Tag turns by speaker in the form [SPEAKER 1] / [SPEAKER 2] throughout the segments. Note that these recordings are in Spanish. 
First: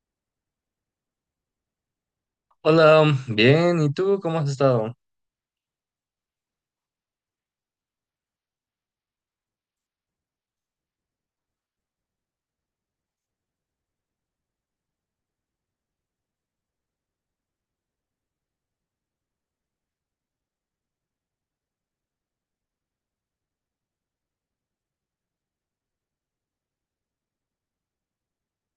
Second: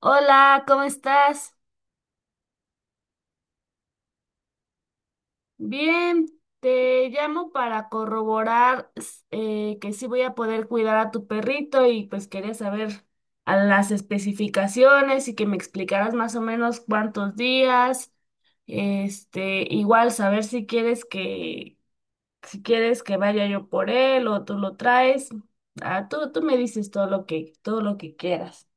[SPEAKER 1] Hola, ¿cómo estás?
[SPEAKER 2] Hola, bien, ¿y tú cómo has estado?
[SPEAKER 1] Bien, te llamo para corroborar que sí voy a poder cuidar a tu perrito y pues quería saber a las especificaciones y que me explicaras más o menos cuántos días, igual saber si quieres que, si quieres que vaya yo por él o tú lo traes. Ah, tú me dices todo lo que quieras.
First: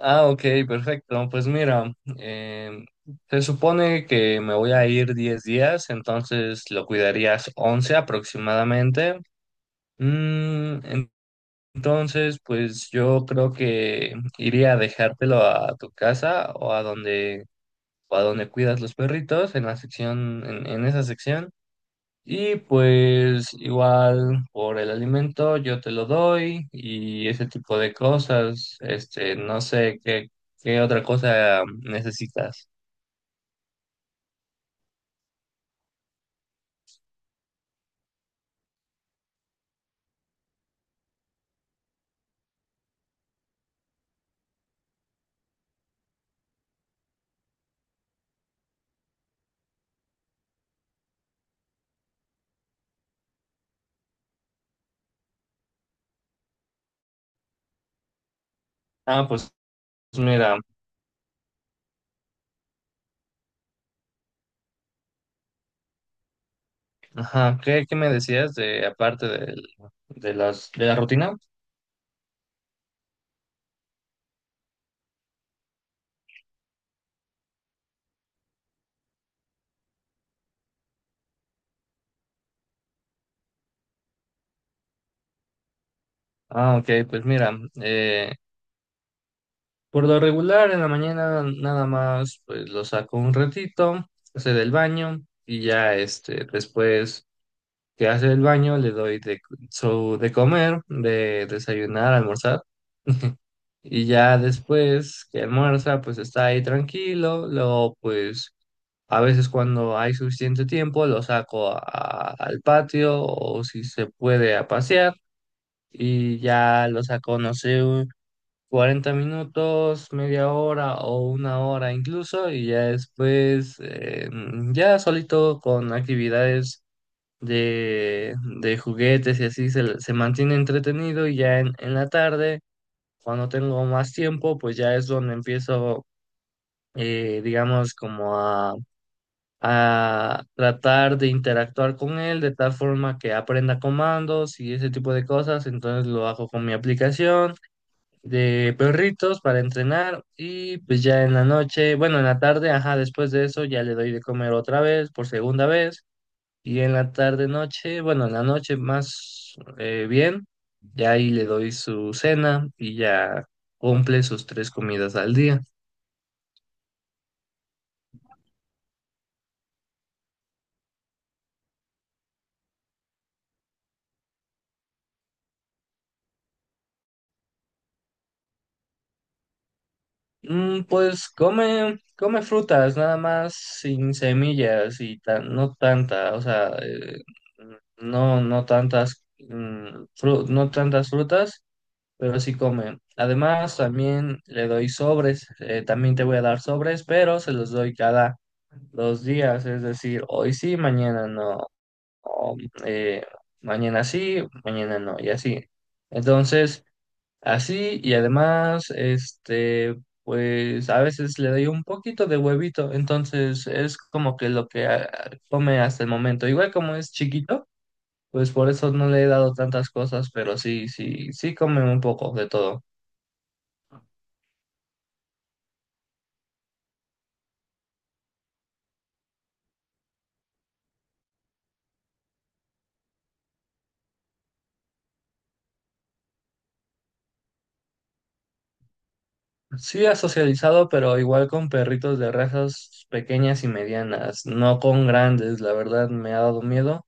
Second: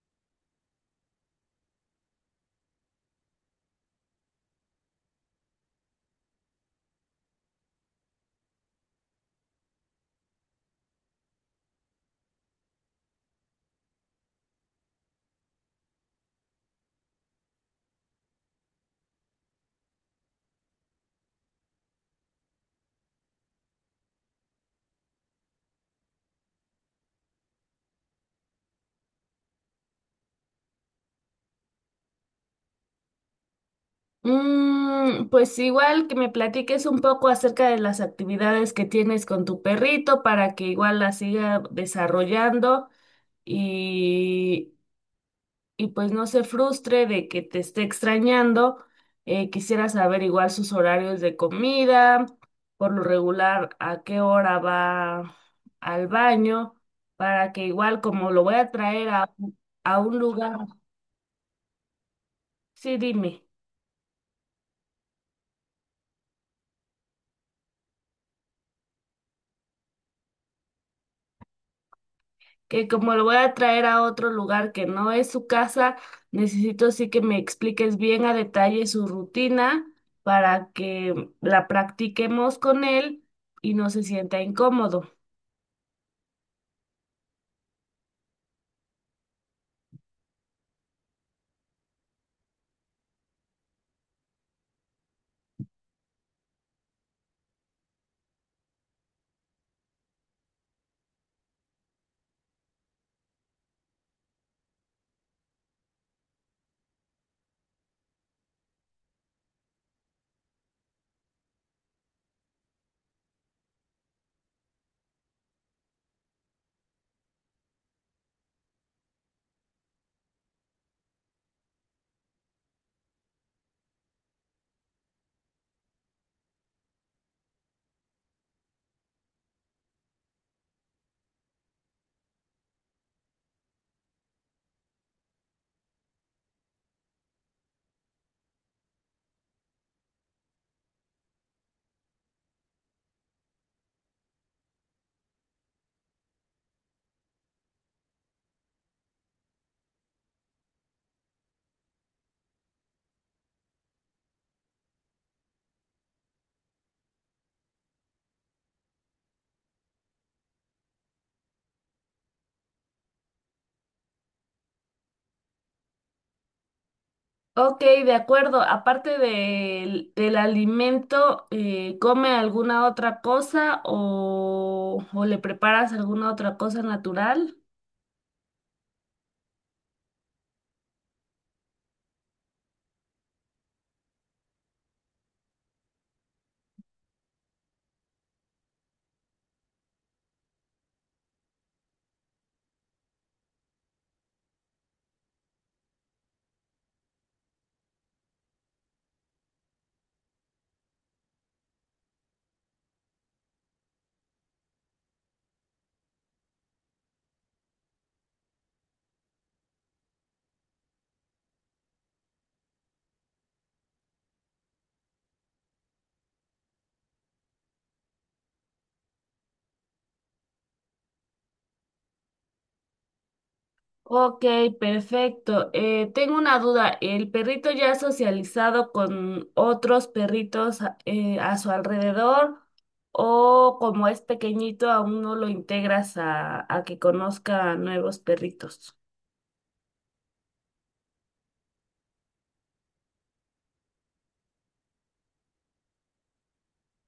[SPEAKER 2] Ah, ok, perfecto. Pues mira, em, se supone que me voy a ir 10 días, entonces lo cuidarías 11 aproximadamente. Mm, en- entonces, pues yo creo que iría a dejártelo a tu casa o a donde cuidas los perritos, en la sección, en esa sección. Y pues igual por el alimento yo te lo doy y ese tipo de cosas. Este, no sé qué otra cosa necesitas.
[SPEAKER 1] Mm, pues igual que me platiques un poco acerca de las actividades que tienes con tu perrito para que igual la siga desarrollando y, y pues no se frustre de que te esté extrañando. Quisiera saber igual sus horarios de comida, por lo regular a qué hora va al baño, para que igual como lo voy a traer
[SPEAKER 2] Ah, pues
[SPEAKER 1] a un lugar.
[SPEAKER 2] mira,
[SPEAKER 1] Sí, dime.
[SPEAKER 2] ajá, ¿qué me decías de aparte de la rutina?
[SPEAKER 1] Que como lo voy a traer a otro lugar que no es su casa, necesito sí que me expliques bien a detalle su rutina para que la practiquemos con él y no se sienta incómodo.
[SPEAKER 2] Ah, ok, pues mira, eh, por lo regular en la mañana nada más pues lo saco un ratito, hace del baño y ya este después que hace el baño, le doy de, su, de comer, de desayunar, almorzar, y ya después que almuerza, pues está ahí tranquilo, luego pues a veces cuando hay suficiente tiempo lo saco al patio o si se puede a pasear y ya lo saco, no sé, un 40 minutos, media hora o 1 hora incluso y ya después ya solito con actividades de, de juguetes y así se mantiene entretenido y ya en la tarde, cuando tengo más tiempo, pues ya es donde empiezo, digamos, como a tratar de interactuar con él de tal forma que aprenda comandos y ese tipo de cosas. Entonces lo hago con mi aplicación de perritos para entrenar y pues ya en la noche, bueno, en la tarde, ajá, después de eso ya le doy de comer otra vez, por segunda vez. Y en la tarde noche, bueno, en la noche más bien, ya ahí le doy su cena y ya cumple sus tres comidas al día.
[SPEAKER 1] Ok, de acuerdo. Aparte del, del alimento, ¿come alguna otra cosa o le preparas alguna otra cosa natural?
[SPEAKER 2] Pues come frutas, nada más sin semillas y no tanta, o sea, no, no tantas, no tantas frutas, pero sí come. Además, también le doy sobres, también te voy a dar sobres, pero se los doy cada los días, es decir, hoy sí, mañana no, o, eh, mañana sí, mañana no, y así. Entonces, así y además, este, pues a veces le doy un poquito de huevito, entonces es como que lo que come hasta el momento. Igual como es chiquito, pues por eso no le he dado tantas cosas, pero sí, sí, sí come un poco de todo.
[SPEAKER 1] Ok, perfecto. Tengo una duda. ¿El perrito ya ha socializado con otros perritos a su alrededor o como es pequeñito aún no lo integras a que conozca nuevos perritos?
[SPEAKER 2] Sí ha socializado, pero igual con perritos de razas pequeñas y medianas, no con grandes, la verdad me ha dado miedo.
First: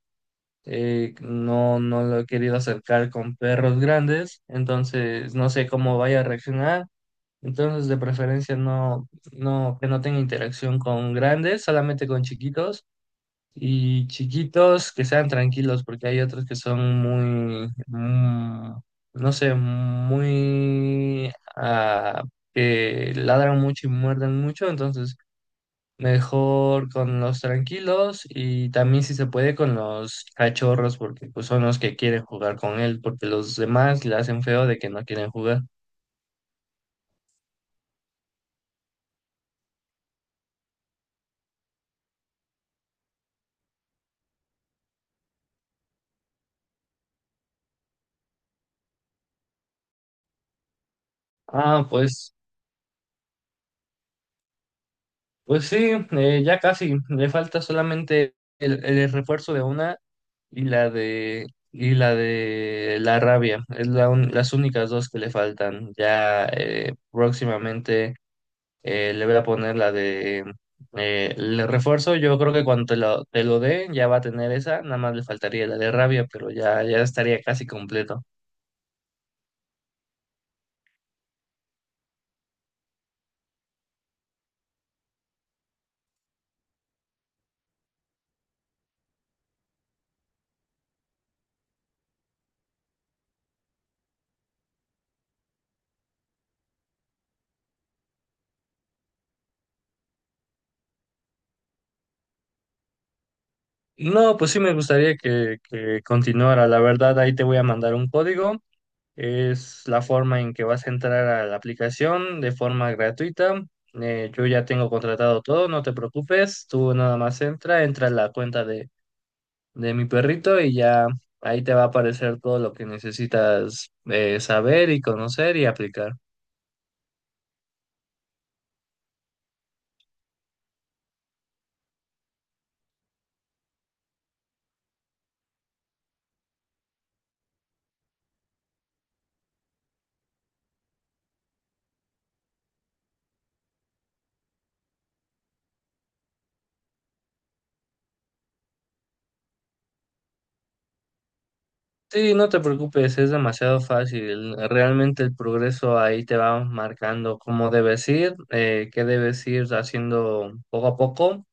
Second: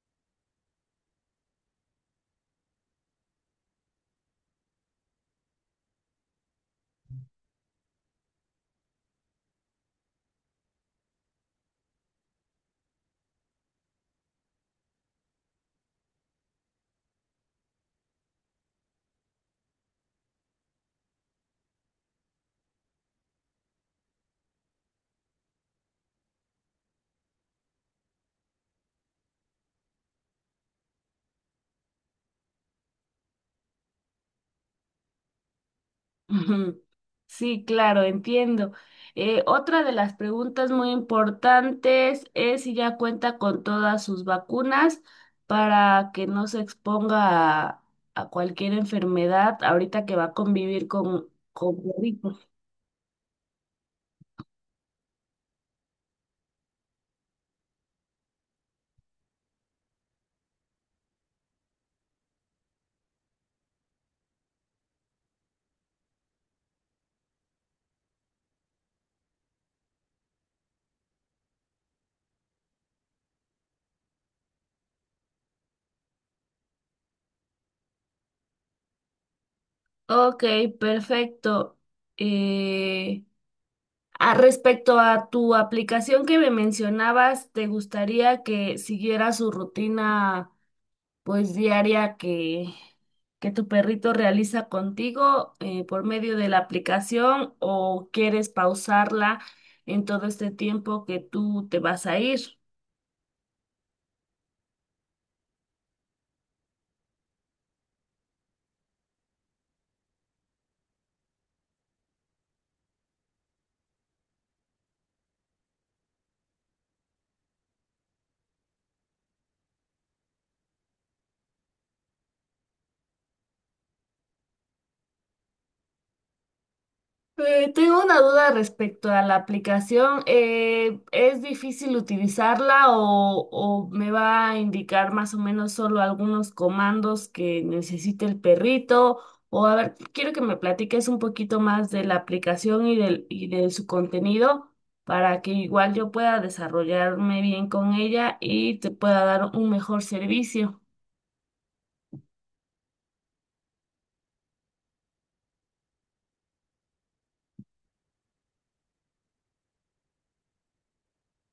[SPEAKER 2] No, no lo he querido acercar con perros grandes, entonces no sé cómo vaya a reaccionar. Entonces, de preferencia no, no, que no tenga interacción con grandes, solamente con chiquitos. Y chiquitos que sean tranquilos, porque hay otros que son muy, no sé, muy, ah, que ladran mucho y muerden mucho, entonces mejor con los tranquilos y también si se puede con los cachorros, porque pues son los que quieren jugar con él, porque los demás le hacen feo de que no quieren jugar.
[SPEAKER 1] Ujú. Sí, claro, entiendo. Otra de las preguntas muy importantes es si ya cuenta con todas sus vacunas para que no se exponga a cualquier enfermedad ahorita que va a convivir con
[SPEAKER 2] Ah, pues
[SPEAKER 1] perritos.
[SPEAKER 2] Pues sí, ya casi. Le falta solamente el refuerzo de una y la de la rabia. Es las únicas dos que le faltan. Ya próximamente le voy a poner la de el refuerzo. Yo creo que cuando te lo dé ya va a tener esa. Nada más le faltaría la de rabia, pero ya estaría casi completo.
[SPEAKER 1] Ok, perfecto. Eh, Respecto a tu aplicación que me mencionabas, ¿te gustaría que siguiera su rutina pues diaria que tu perrito realiza contigo por medio de la aplicación o quieres pausarla en todo este tiempo que tú te vas a ir?
[SPEAKER 2] No, pues sí me gustaría que continuara. La verdad, ahí te voy a mandar un código. Es la forma en que vas a entrar a la aplicación de forma gratuita. Yo ya tengo contratado todo, no te preocupes. Tú nada más entra a la cuenta de mi perrito y ya ahí te va a aparecer todo lo que necesitas saber y conocer y aplicar.
[SPEAKER 1] Tengo una duda respecto a la aplicación. ¿Es difícil utilizarla o me va a indicar más o menos solo algunos comandos que necesite el perrito? O a ver, quiero que me platiques un poquito más de la aplicación y del, y de su contenido para que igual yo pueda desarrollarme bien con ella y te pueda dar un mejor servicio.
[SPEAKER 2] Sí, no te preocupes, es demasiado fácil. Realmente el progreso ahí te va marcando cómo debes ir, qué debes ir haciendo poco a poco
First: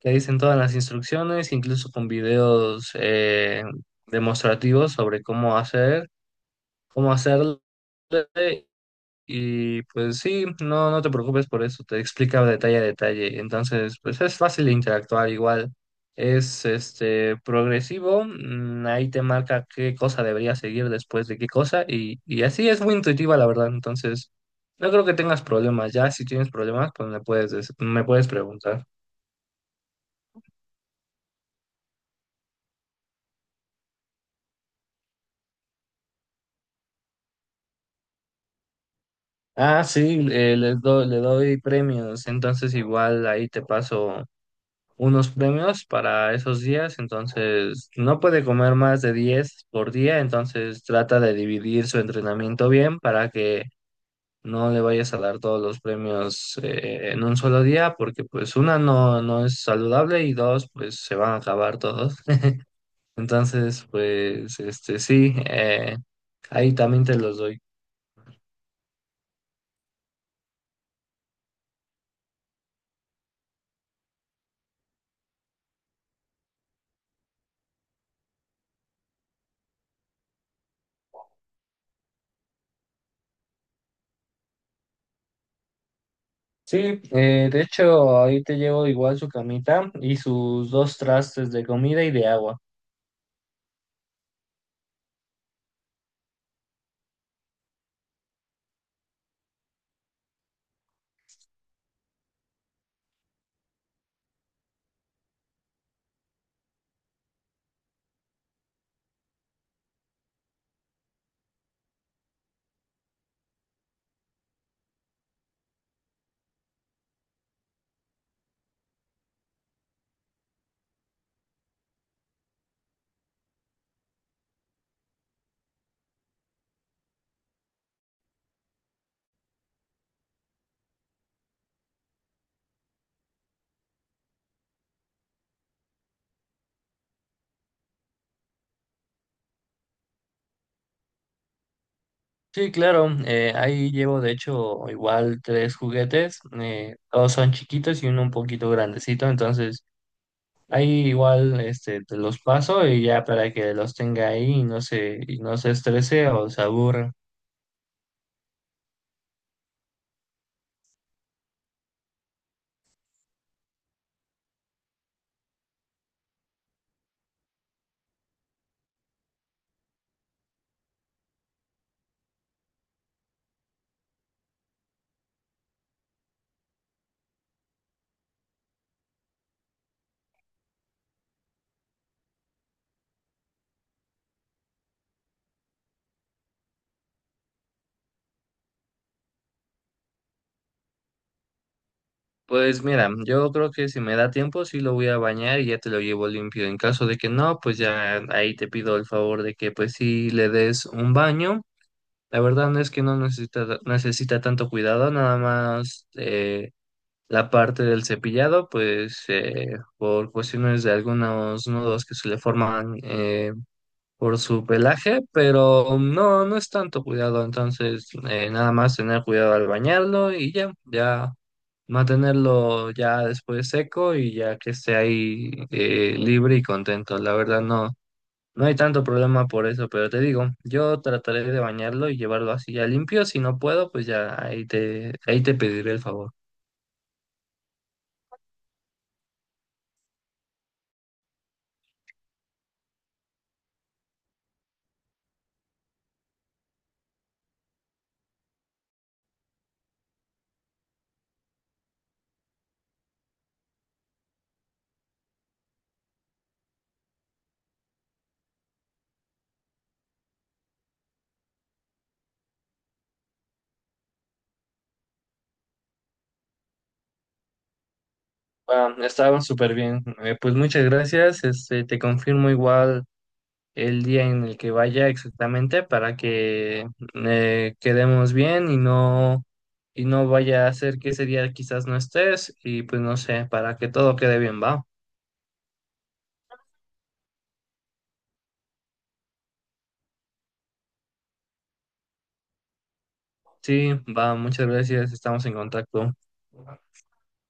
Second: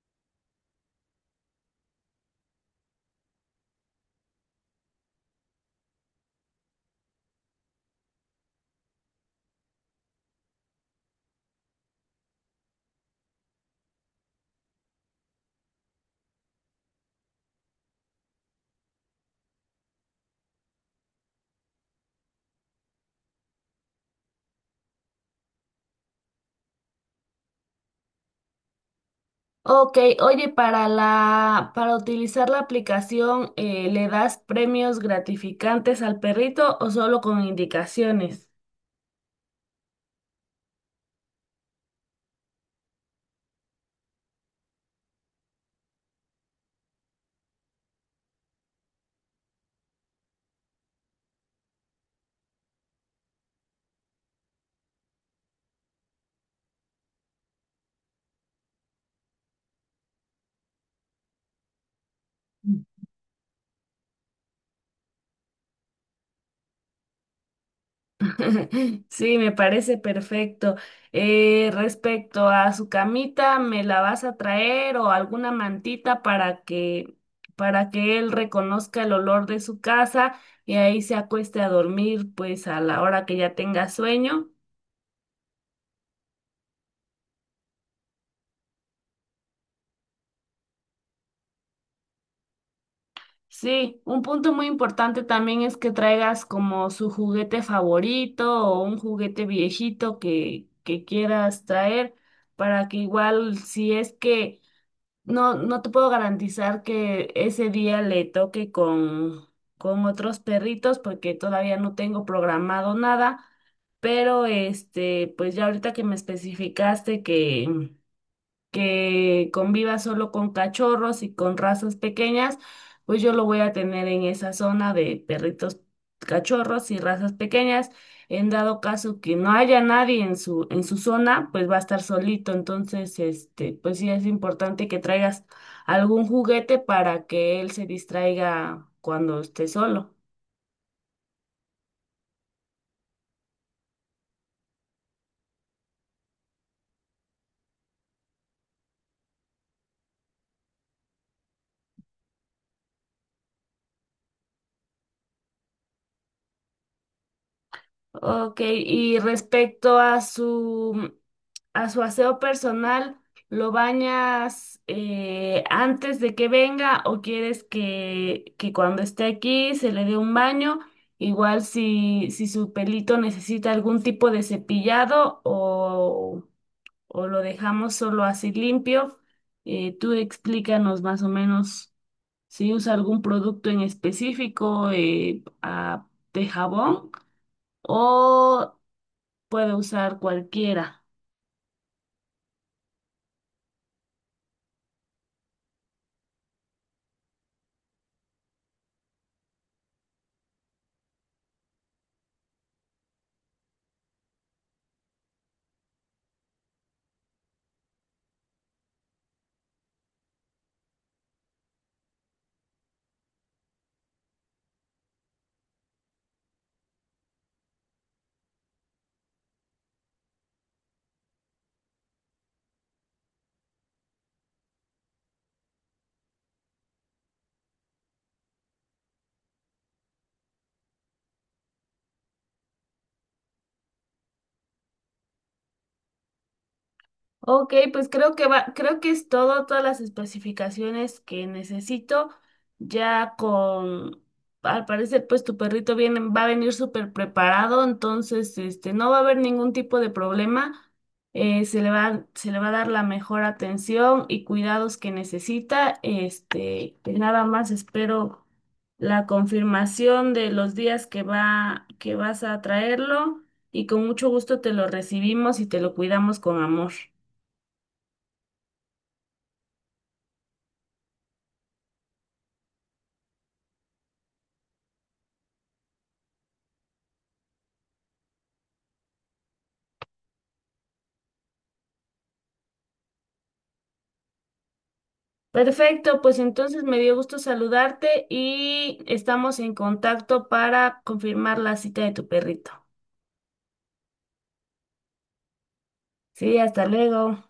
[SPEAKER 2] que dicen todas las instrucciones, incluso con videos demostrativos sobre cómo hacerlo. Y pues sí, no, no te preocupes por eso, te explica detalle a detalle. Entonces, pues es fácil de interactuar igual. Es este progresivo, ahí te marca qué cosa debería seguir después de qué cosa, y así es muy intuitiva, la verdad. Entonces, no creo que tengas problemas. Ya si tienes problemas, pues me puedes preguntar.
[SPEAKER 1] Ok, oye, para la, para utilizar la aplicación, ¿le das premios gratificantes al perrito o solo con indicaciones?
[SPEAKER 2] Ah, sí, le doy premios, entonces igual ahí te paso unos premios para esos días, entonces no puede comer más de 10 por día, entonces trata de dividir su entrenamiento bien para que no le vayas a dar todos los premios en un solo día, porque pues una no, no es saludable y dos pues se van a acabar todos. Entonces pues este sí, ahí también te los doy.
[SPEAKER 1] Sí, me parece perfecto. Respecto a su camita, ¿me la vas a traer o alguna mantita para que él reconozca el olor de su casa y ahí se acueste a dormir, pues a la hora que ya tenga sueño?
[SPEAKER 2] Sí, de hecho, ahí te llevo igual su camita y sus dos trastes de comida y de agua.
[SPEAKER 1] Sí, un punto muy importante también es que traigas como su juguete favorito o un juguete viejito que quieras traer para que igual si es que no, no te puedo garantizar que ese día le toque con otros perritos porque todavía no tengo programado nada, pero pues ya ahorita que me especificaste que conviva solo con cachorros y con razas pequeñas, pues yo lo voy a tener en esa zona de perritos cachorros y razas pequeñas. En dado caso que no haya nadie en su, en su zona, pues va a estar solito. Entonces, pues sí es importante que traigas algún juguete para que él se distraiga cuando esté solo.
[SPEAKER 2] Sí, claro, ahí llevo de hecho igual tres juguetes, todos son chiquitos y uno un poquito grandecito, entonces ahí igual este, te los paso y ya para que los tenga ahí y no se estrese o se aburra.
[SPEAKER 1] Ok, y respecto a su aseo personal, ¿lo bañas antes de que venga o quieres que cuando esté aquí se le dé un baño? Igual si, si su pelito necesita algún tipo de cepillado o lo dejamos solo así limpio, tú explícanos más o menos si usa algún producto en específico de jabón. O puedo usar cualquiera.
[SPEAKER 2] Pues mira, yo creo que si me da tiempo sí lo voy a bañar y ya te lo llevo limpio. En caso de que no, pues ya ahí te pido el favor de que pues sí le des un baño. La verdad no es que no necesita tanto cuidado, nada más la parte del cepillado, pues por cuestiones de algunos nudos que se le forman por su pelaje, pero no, no es tanto cuidado, entonces nada más tener cuidado al bañarlo y ya mantenerlo ya después seco y ya que esté ahí libre y contento. La verdad no. No hay tanto problema por eso, pero te digo, yo trataré de bañarlo y llevarlo así ya limpio. Si no puedo, pues ya ahí te pediré el favor.
[SPEAKER 1] Ok, pues creo que va, creo que es todo, todas las especificaciones que necesito, ya con, al parecer, pues tu perrito viene, va a venir súper preparado, entonces, no va a haber ningún tipo de problema, se le va a dar la mejor atención y cuidados que necesita, pues nada más espero la confirmación de los días que va, que vas a traerlo y con mucho gusto te lo recibimos y te lo cuidamos con amor.
[SPEAKER 2] Bueno, estaba súper bien. Pues muchas gracias. Este, te confirmo igual el día en el que vaya exactamente para que quedemos bien y no vaya a ser que ese día quizás no estés y pues no sé, para que todo quede bien, ¿va?
[SPEAKER 1] Perfecto, pues entonces me dio gusto saludarte y estamos en contacto para confirmar la cita de tu perrito.
[SPEAKER 2] Sí, va, muchas gracias. Estamos en contacto.
[SPEAKER 1] Sí, hasta luego.